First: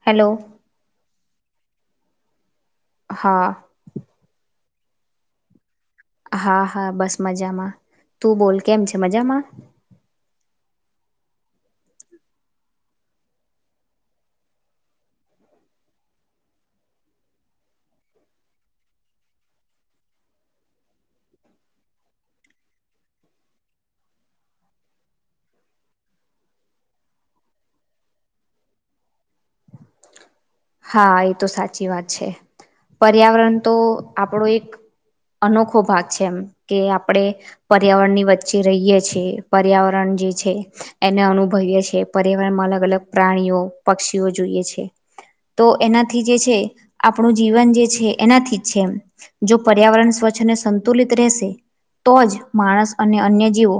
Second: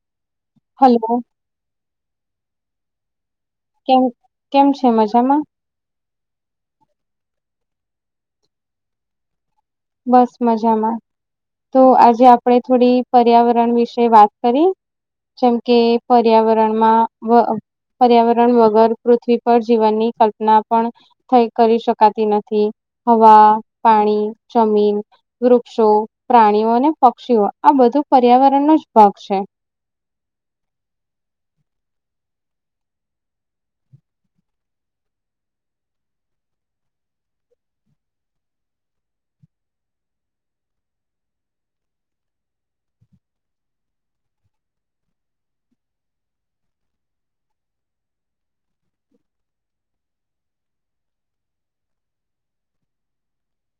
Hello hello હા કેમ કેમ છે મજામાં? હા હા બસ મજામાં તું બોલ કેમ છે મજામાં બસ મજામાં. તો આજે આપણેે થોડી પર્યાવરણ વિશે વાત કરીએ? જેમ કે પર્યાવરણમાં વ અહ પર્યાવરણ વગર પૃથ્વી પર જીવનની કલ્પના પણ થઈ કરી શકાતી નથી. હવા, પાણી જમીન વૃક્ષો પ્રાણીઓ અને પક્ષીઓ આ બધું પર્યાવરણનો જ ભાગ છે. હા, એ તો સાચી વાત છે. પર્યાવરણ તો આપણો એક અનોખો ભાગ છે એમ. કે આપણેે પર્યાવરણની વચ્ચે રહીયે છીએ પર્યાવરણ જે છે એને અનુભવીએ છે. પર્યાવરણમાં અલગ અલગ પ્રાણીઓ, પક્ષીઓ જોઈએ છે. તો એનાથી જે છે આપણું જીવન જે છે એનાથીજ છે એમ. જો પર્યાવરણ સ્વચ્છ ને સંતુલિત રહેશે તો જ માણસ અને અન્ય જીવો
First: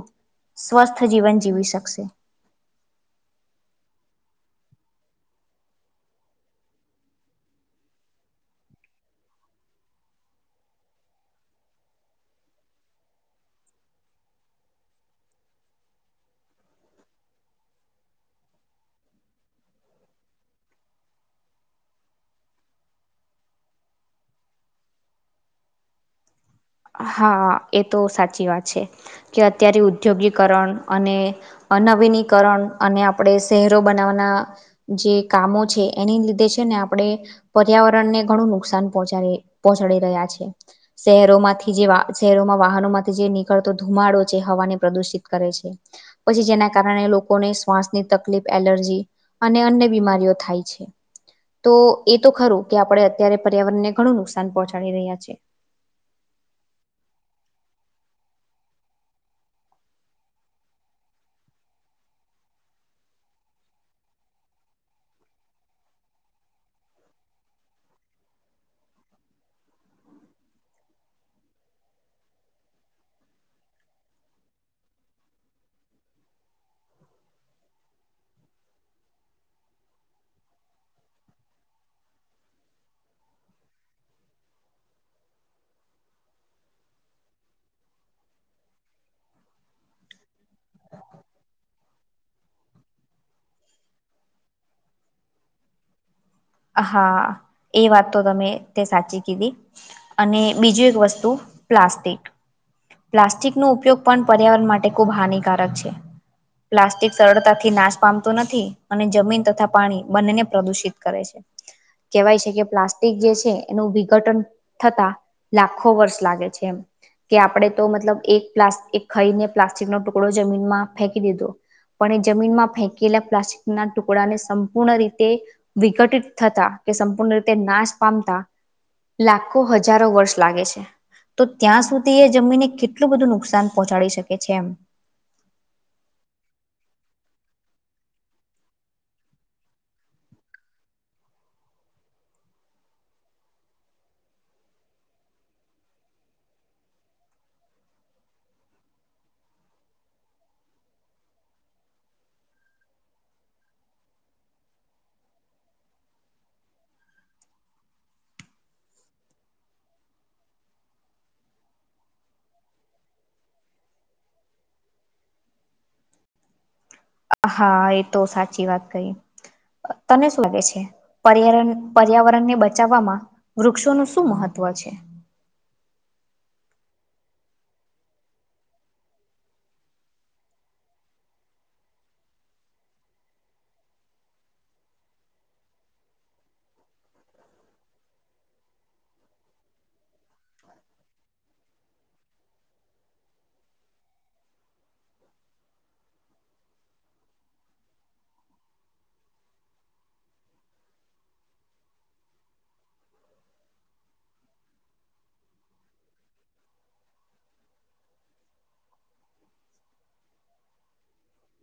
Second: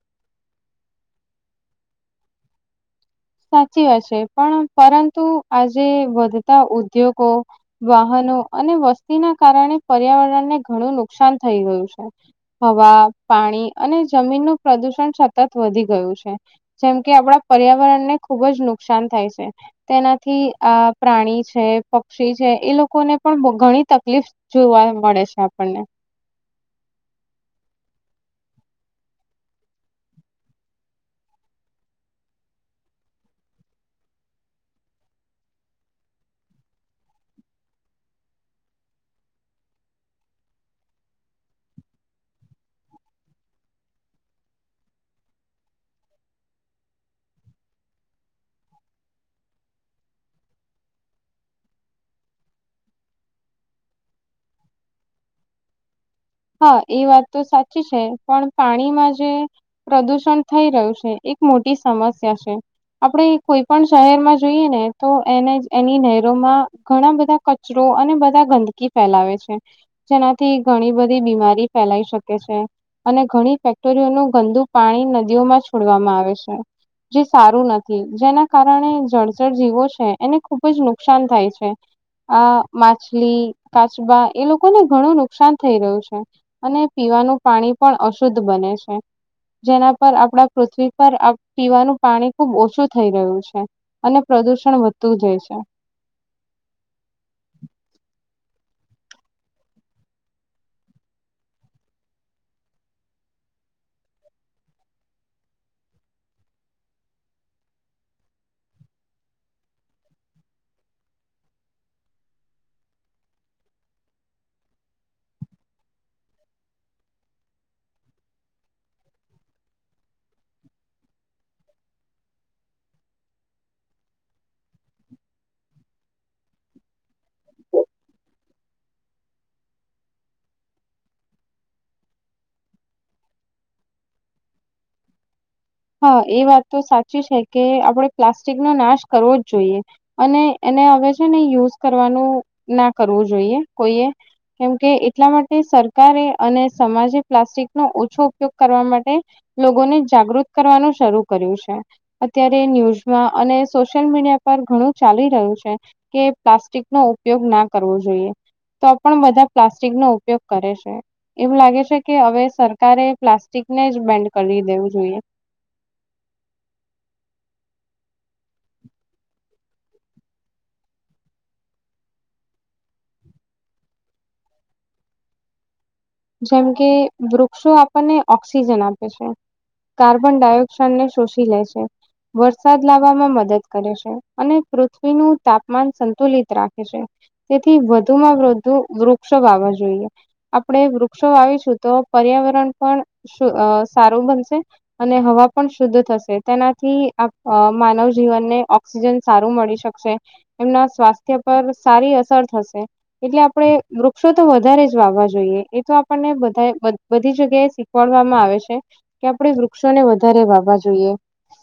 સ્વસ્થ જીવન જીવી શકશે. સાચી વાત છે. પણ પરંતુ આજે વધતા ઉદ્યોગો વાહન નો અને વસ્તીના કારણે પર્યાવરણને ઘણું નુકસાન થઈ ગયું છે. હવા પાણી અને જમીનનું પ્રદુષણ સતત વધી ગયું છે. જેમ કે આપડા પર્યાવરણને ખુબ જ નુકસાન થાય છે. તેનાથી આ પ્રાણી છે, પક્ષી છે એ લોકોને પણ ઘણી તકલીફ જોવા મળે છે આપણને હા એ તો સાચી વાત છે કે અત્યારે ઉદ્યોગીકરણ અને નવીનીકરણ અને આપણે શહેરો બનાવવાના જે કામો છે એની લીધે છે ને આપડે પર્યાવરણને ઘણું નુકસાન પહચાડી પહચાડી રહ્યા છે શહેરોમાંથી જે શહેરોમાં વાહનો માંથી જે નીકળતો ધુમાડો છે હવાને પ્રદુષિત કરે છે પછી જેના કારણે લોકોને શ્વાસની તકલીફ એલર્જી અને અન્ય બીમારીઓ થાય છે તો એ તો ખરું કે આપડડે અત્યારે પર્યાવરણને ઘણું નુકસાન પહોંચાડી રહ્યા છે. હા, એ વાત તો સાચી છે, પણ પાણીમાં જે પ્રદુષણ થઈ રહ્યું છે એક મોટી સમસ્યા છે. આપણે કોઈ પણ શહેરમાં જોઈએ ને તો એને એની નહેરોમાં ઘણા બધા કચરો તો અને બધા ગંદકી ફેલાવે છે જેનાથી ઘણી બ ભી બીમારી ફેલાઈ શકે છે. અને ઘણી ફેક્ટરીઓનું ગંદુ પાણી નદીઓમાં છોડવામાં આવે છે. જે સારું નથી જેના કારણે જળ જર જીવો છે એને ખૂબ જ નુકસાન થાય છે. આ માછલી, કાચબા એ લોકોને ઘણું નુકસાન થઈ રહ્યું છે અને પીવાનું પાણી પણ અશુદ્ધ બને છે. જેના પર આપડા પૃથ્વી પર અહ પીવાનું પાણી ખુબ ઓછું થઈ રહ્યું છે અને પ્ર પ્રદૂષણ વધતું જય છે. હા, એ વાત તો તમે તે સાચી કીધી. અને બીજું એક વસ્તુ પ્લાસ્ટિક. પ્લાસ્ટિકનો ઉપયોગ પણ પર્યાવરણ માટે ખૂબ હાનિકારક છે. પ્લાસ્ટિક સરળતાથી નાશ પામતો નથી અને જમીન તથા પાણી બંનેને પ્રદુષિત કરે છે. [unintelligible] કેવાય છે કે પ્લાસ્ટિક જે છે એનું વિઘટન થતા લાખો વર્ષ લાગે છે એમ. કે આપણે તો મતલબ એક પ્લાસ ખઈને પ્લાસ્ટિકનો ટુકડો જમીનમાં ફેંકી દીધો. પણ એ જમીનમાં ફેંકેલા પ્લાસ્ટિકના ટુકડાને સંપૂર્ણ રીતે વિકટિત થતા કે સંપૂર્ણ રીતે નાશ પામતા લાખો હજારો વર્ષ લાગે છે. તો ત્યાં સુધી એ જમીને કેટલું બધું નુકસાન પહોંચાડી શકે છે એમ. [unintelligible] હા, એ વાત તો સાચી છે કે આપણે પ્લાસ્ટિકનો નાશ કરવો જ જોઈએ અને એન ને હવે છે ને યુઝ કરવાનું ના કરવું જોઈએ કોઈએ. કેમકે એટલા માટે સરકારે અને સમાજે પ્લાસ્ટિક નો ઓછો ઉપયોગ કરવા માટે લોગોને જાગૃત કરવાનું શરૂ કર્યું છે. અત્યારે ન્યુઝમાં અને સોશિયલ મીડિયા પર ઘણું ચાલી રહ્યું છે કે પ્લાસ્ટિક નો ઉપયોગ ના કરવો જોઈએ. તો પણ બધા પ્લાસ્ટિક નો ઉપયોગ કરે છે એવું લાગે છે કે હવે સરકારે પ્લાસ્ટિક નેજ બેન્ડ કરી દેવું જોઈએ. હા એ તો સાચી વાત કહી. તને શું લાગે છે પર્યાણ પર્યાવરણને બચાવવામાં વૃક્ષોનું શું મહત્વ વ છે. જેમ કે વૃક્ષો આપણને ઓક્સિજન આપે છે. કાર્બન ડાયોક્સઇડ ને શોષી લે છે. વરસાદ લાવવામાં મદદ કરે છે અને પૃથ્વીનું તાપમાન સંતુલિત રાખે છે. તેથી વધુમાં વધુ વૃક્ષો વાવા જોઈએ આપણેે વૃક્ષ વક્ષો વાવીશું તો પર્યાવરણ પણ સારું બનશે અને હવા પણ શુદ્ધ થ શે તેનાથી માનવ જીવનને ઓક્સિજન સારુ મળી શકશે એમના સ્વા સ્વાસ્થ્ય પર સારી અસર થશે એટલે આપણે વૃક્ષો તો વધારે જ વાવવા જોઈએ એ તો આપને બધા બધી જગ્યા એ શીખવાડવામાં આવે છે કે આપડ વૃક્ષોને વધારે વાવા જોઈએ. [unintelligible]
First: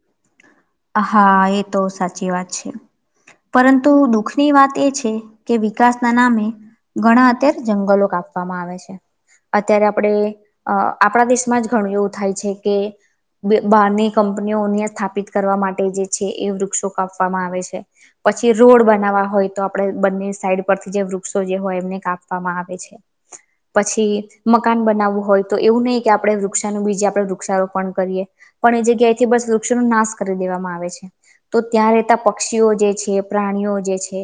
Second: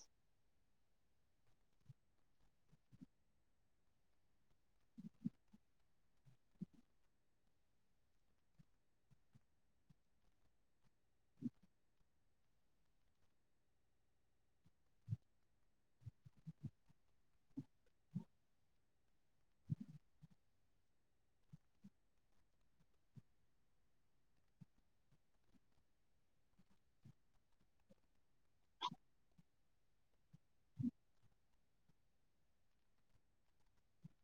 હા એ તો સાચી વાત છે. પરંતુ દુઃખની વાત એ છે કે વિકાસના નામે ઘણા અત્યારે જંગલો કાપવામાં આવે છે. અત્યારે આપડે અહ આપડા દેશમાં જ ઘણું એવું થાય છે કે બે-બહારની કંપનીઓને થાપિત કરવા માટે જે છે એ વૃક્ષો કાપવામાં આવે છે. પછી રોડ બનાવવા હોય તો આપડે બંને સાઈડ પરથી જે વૃક્ષો જે હોય એમને કાપવામાં આવે છે. પછી મકાન બનાવવું હોય તો એવું નહી કે આપડે વૃક્ષાનું બીજે આપણેે વૃક્ષારોપણ કરીએ. પણ એ જગ્યાએ થી બસ વૃક્ષો નાશ કરી દેવામાં આવે છે તો ત્યાં રહેતા પક્ષીઓ જે છે, પ્રાણીઓ જે છે.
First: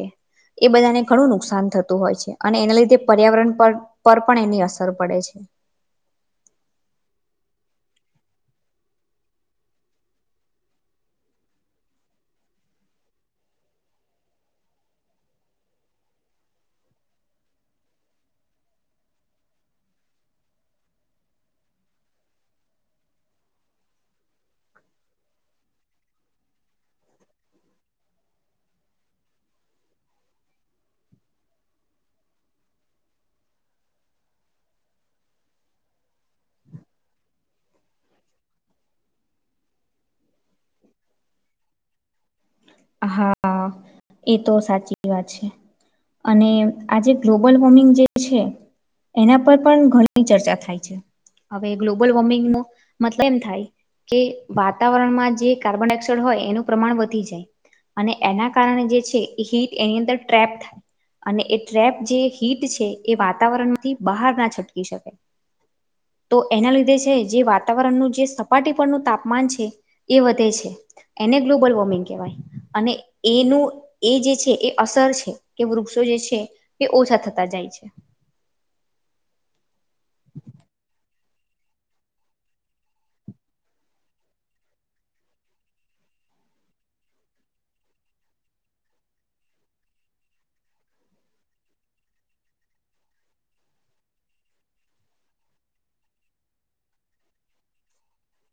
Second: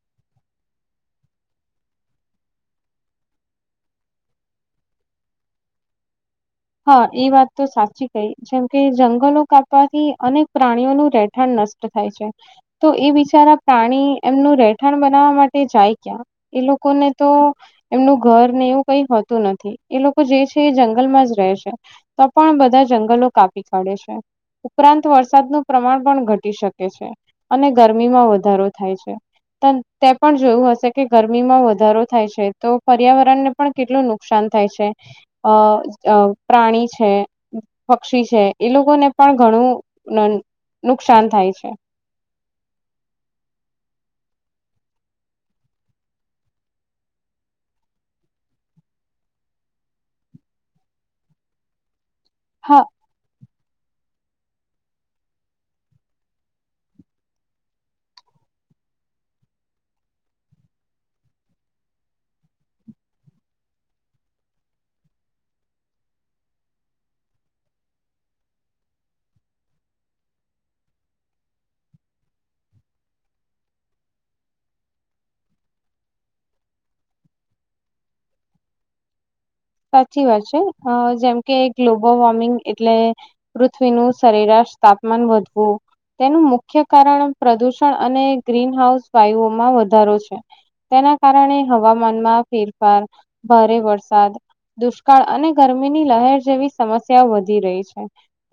એ બધાને ઘણું નુકસાન થતું હોય છે અને એના લીધે પર્યાવરણ પર પર પણ એની અસર પડે છે. [inaudible] હા એ વાત તો સાચી કહી જેમ કે જંગલો કાપવાથી અનેક પ્રાણીઓનું રહેઠાણ નષ્ટ થાય છે તો એ બિચારા પ્રાણી એમનું રહેઠાણ બનાવવા માટે જાય ક્યાં એ લોકો ને તો એમનું ઘર ને એવું કઈ હોતું નથી એ લોકો જે છે એ જંગલ માં જ રે રહે છે તો પણ બધા જંગલો કાપી કાઢે છે ઉપરાંત વરસાદનું પ્રમાણ પણ ઘટ ટી શકે છે અને ગરમીમાં વધારો થાય છે. તે પણ જોયું હશે કે ગરમીમાં વધારો થાય છે તો પર્યાવરણ ને પણ કેટલું નુકસાન થાય છે અ અ પ્રાણી છે, પક્ષી છે, એ લોકોને પણ ઘણું ન ન નુકસાન થાય છે. હા હા એ તો સાચી વાત છે. અને આજે ગ્લોબલ વોર્મિંગ જે છે. એના પર પણ ઘણી ચર્ચા થાય છે, હવે ગ્લોબલ વોર્મિંગ ન હા મતલબ એમ થાય કે વાતાવરણમાં જે કાર્બન ડાયોક્સાાઈડ હોય એનું પ્રમાણ વધી જાય અને એના કારણે જે છે હીટ એની અંદર ટ્રેપ થાય. અને એ ટ્રેપ જે હીટ છે એ વાતાવરણથી બહાર ના છટકી શકે [inaudible] તો એના લીધે છે જે વાતાવરણનું જે સપાટી પરનું તાપમાન છે એ વધે છે. એને ગ્લોબલ વોર્મિંગ કહેવાય અને એનું એ જે છે એ અસર છે કે વૃક્ષો જે છે એ ઓછા થતા જાય છે. [inaudible] સાચી વાત છે હા જેમ કે ગ્લોબલ વોર્મિંગ એટલે પૃથ્વીનું સરેરાશ તાપમાન વધવું તેનું મુખ્ય કારણ પ્રદુષણ અને ગ્રીન હાઉસ વાયુઓમાં વધારો છે ના કારણે હવામાનમાં ફેરફાર ભારે વરસાદ દુષ્કાળ અને ગરમીની લહેર જેવી સમસ્યાઓ વધી રહી છે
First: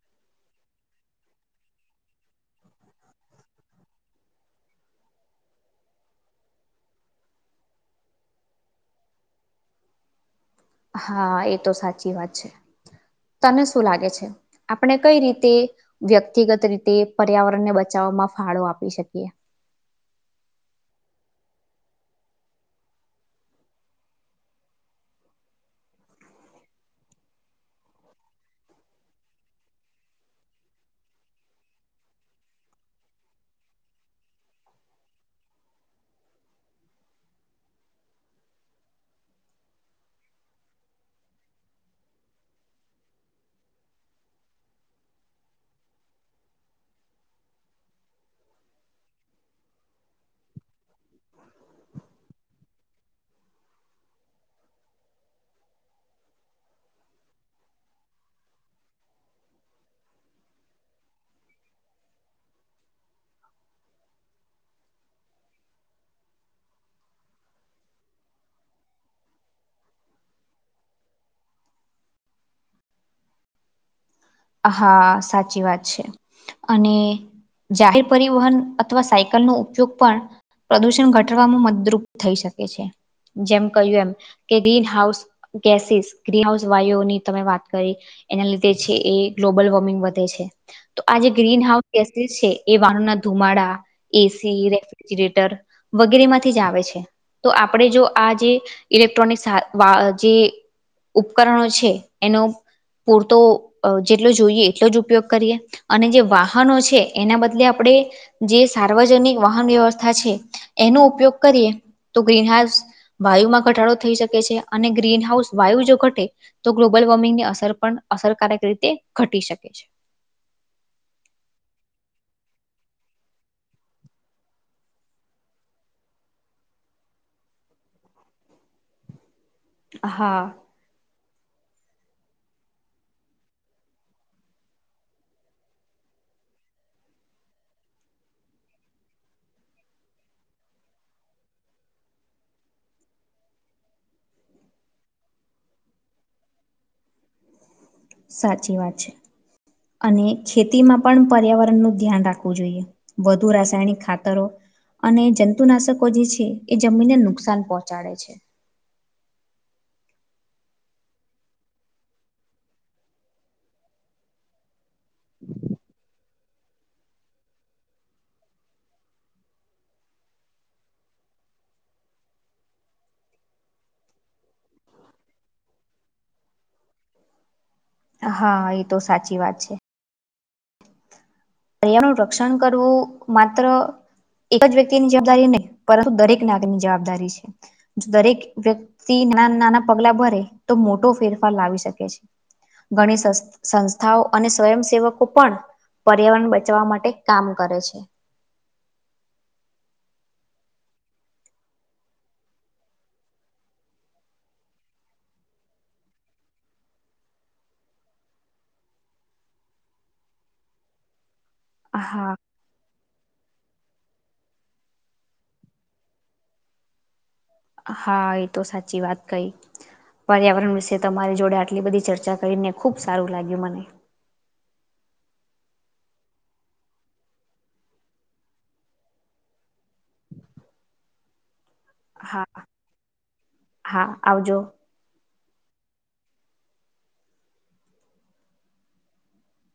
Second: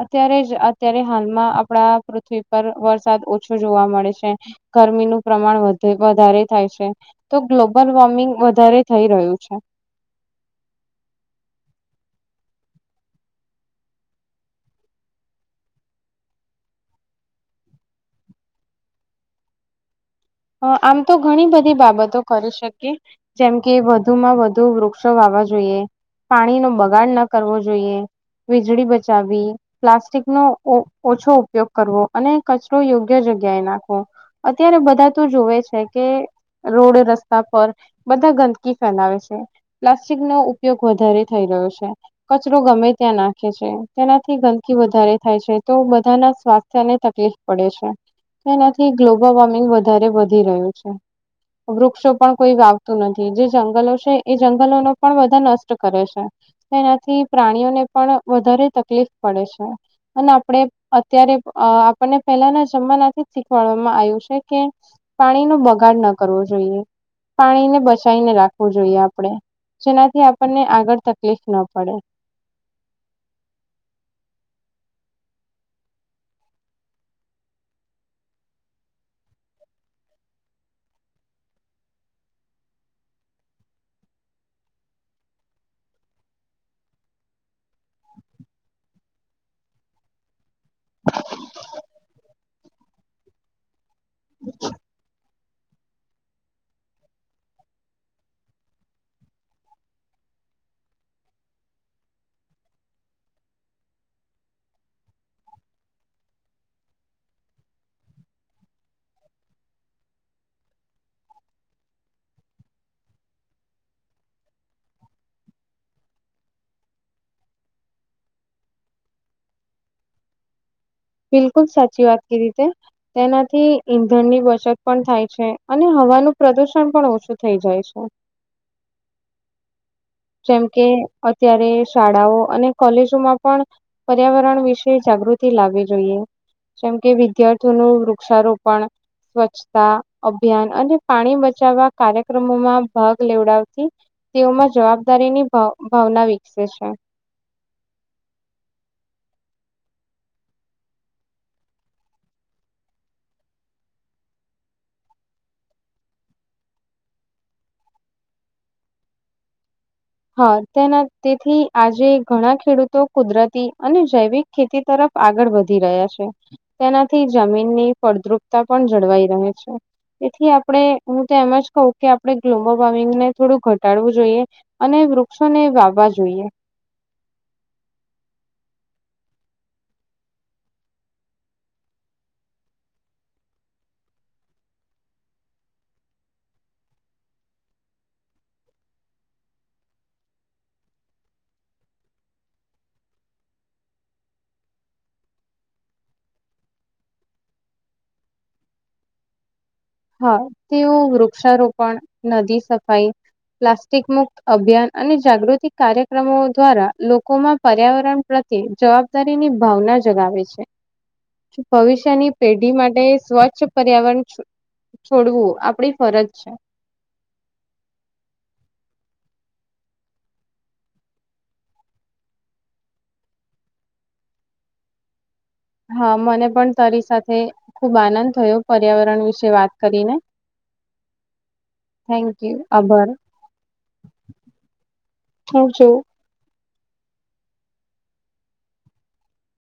અત્યારે જ અત્યારે હાલમાં આપણા પૃથ્વી પર વરસાદ ઓછો જોવા મળે છે ગરમીનું પ્રમાણ વધે વધારે થાય છે તો ગ્લોબલ વોર્મિંગ વધારે થઈ રહ્યું છે હા એ તો સાચી વાત છે તને શું લાગે છે આપણે કઈ રીતે વ્યક્તિગત રીતે પર્યાવરણ ને બચાવ બચાવવામમાં ફાળો આપી શકીએ આમ તો ઘણી બધી બાબતો કરી શકીએ જેમ કે વધુમાં વધુ વૃક્ષો વા વાવવા જોઈએ પાણી નો બગાડ ન કરવો જોઈએ વીજળી બચાવવી પ્લાસ્ટિક નો ઓ ઓછો ઉપયોગ કરવો અને કચરો યોગ્ય જગ્યા જગ્યાએ નાખવો અત્યારે બધા તો જોવે છે કે રોડ રસ્તા પર બધા ગંદકી ફેલાવે છે પ્લાસ્ટિક નો ઉપયોગ વધારે થઈ ગયો છે કચરો ગમે ત્યાં નાખે છે તેનાથી ગંદકી વધારે થાય છે તો બધાના સ્વાસ્થ્યને તકલીફ પડે છે તેનાથી ગ્લોબલ વોર્મિંગ વધારે વધી રહ્યું છે વૃક્ષો પણ કોઈ વાવતું નથી જે જંગલો છે એ જંગલો નો પણ બધા નષ્ટ કરે છે એનાથી પ્રાણીઓને પણ વધારે તકલીફ પડે છે અને આપણે અત્યારે અ આપણને પહેલાના જમાના થી શીખવાડવામાં આવ્યું છે. કે પાણી નો બગાડ ન કરવો જોઈએ. પાણીને બચાઇને રાખવું જોઈએ આપણે. જેનાથી આપણને આગળ તકલીફ ના પડે. હા સાચી વાત છે. અને જાહેર પરિવહન અથવા સાયકલનો ઉપયોગ પણ પ્રદૂષણ ઘટવામાં મદરૂપ થઈ શકે છે. જેમ કહ્યું એમ કે ગ્રીનહાઉસ ગેસીસ ગ્રીનહાઉસ વાયુ ની તમે વાત કરી. એના લીધે છે એ ગ્લોબલ વોર્મિંગ વધે છે. તો આ જે ગ્રીન હાઉસ ગ છે એ વાનોના ધુમાડા એસી રેફ્રિજરેટર વગેરે માંથી જ આવે છે. તો આપણેે જો આ જે ઇલેક્ટ્રોનિક જે ઉપકરણો છે એનો પૂરતો જેટલો જોઈએ એટલો જ ઉપયોગ કરીએ અને જે વાહનો છે એના બદલે આપણે જે સાર વાહન વ્યવસ્થા છે. એનો ઉપયોગ કરીએ તો ગ્રીન હાઉસ વાયુમાં ઘટાડો થઈ શકે છે અને ગ્રીનહાઉસ વાયુ જો ઘટે તો ગ્લોબલ વોર્મિંગની અસર પણ અસરકારક રીતે ઘટી શકે છે. બિલકુલ સાચી વાત કીતે તેનાથી ઈંધણની બચત પણ થાય છે. અને હવાનું પ્રદુષણ પણ ઓછું થઈ જાય છે. હા જેમ કે અત્યારે શાળાઓ અને કોલેજોમાં પણ પર્યાવરણ વિશે જાગૃતિ લાવે છે. જેમ કે વિદ્યાર્થીઓ ન વૃક્ષારોપણ સ્વચ્છતા અભિયાન અને પાણી બચાવવા કાર્યક્રમોમાં ભાગ લેવડાવતી તેઓમાં જવાબદારીની ભાવના વિકસે છે. સાચી વાત છે. અને ખેતીમાં પણ પર્યાવરણનું ધ્યાન રાખવું જોઈએ. વધુ રાસાયણિક ખાતરો અને જંતુનાશકો જે છે એ જમીનને નુકસાન પહોંચાડે છે. હા તેના તેથી આજે ઘણા ખેડૂતો કુદરતી અને જૈવિક ખેતી તરફ આગળ વધી રહ્યા છે તેનાથી જમીનની ફળદ્રુપતા પણ જળવાઈ રહે છે. તેથી આપણે હું તો એમ જ કહું કે આપણે ગ્લોબલ વોર્મિંગને થોડું ઘટાડવું જોઈએ અને વૃક્ષોને વાવવા જોઈએ. હા એ તો સાચી વાત છે. પર્યારણ નું રક્ષણ કરવું માત્ર એક જ વ્યક્તિની જવાબદારી નહી પરંતુ દરેક નાગની જવાબદારી છે દરેક વ્યક્તિ નાના પગલા ભરે તો મોટો ફેરફાર લાવી શકે છે. ઘણી સંસ્થાઓ અને સ્વયંસેવકો પણ પર્યાવરણ બચવા માટે કામ કરે છે. હા તેઓ વૃક્ષારોપણ નદી સફાઈ પ્લાસ્ટિક મુક્ત અભિયાન અને જાગૃતિ કાર્યક્રમો દ્વારા લોકોમાં પર્યાવરણ પ્ર જવાબદારી ની ભાવના જગાવે છે. ભવિષ્યની હા પેઢી માટે સ્વચ્છ પર્યાવરણ છોડવું આપણી ફરજ છે. હા એ તો સાચી વાત કઈ. પર્યાવરણ વિશે તમારી જોડે આટલી બધી ચર્ચા કરીને ખુબ સારું લાગ્યું મને. હા મને પણ તારી સાથે ખુબ આનંદ થયો પર્યાવરણ વિશે વાત કરીને. થેન્ક હા યુ આભાર. હા આવજો. હ જો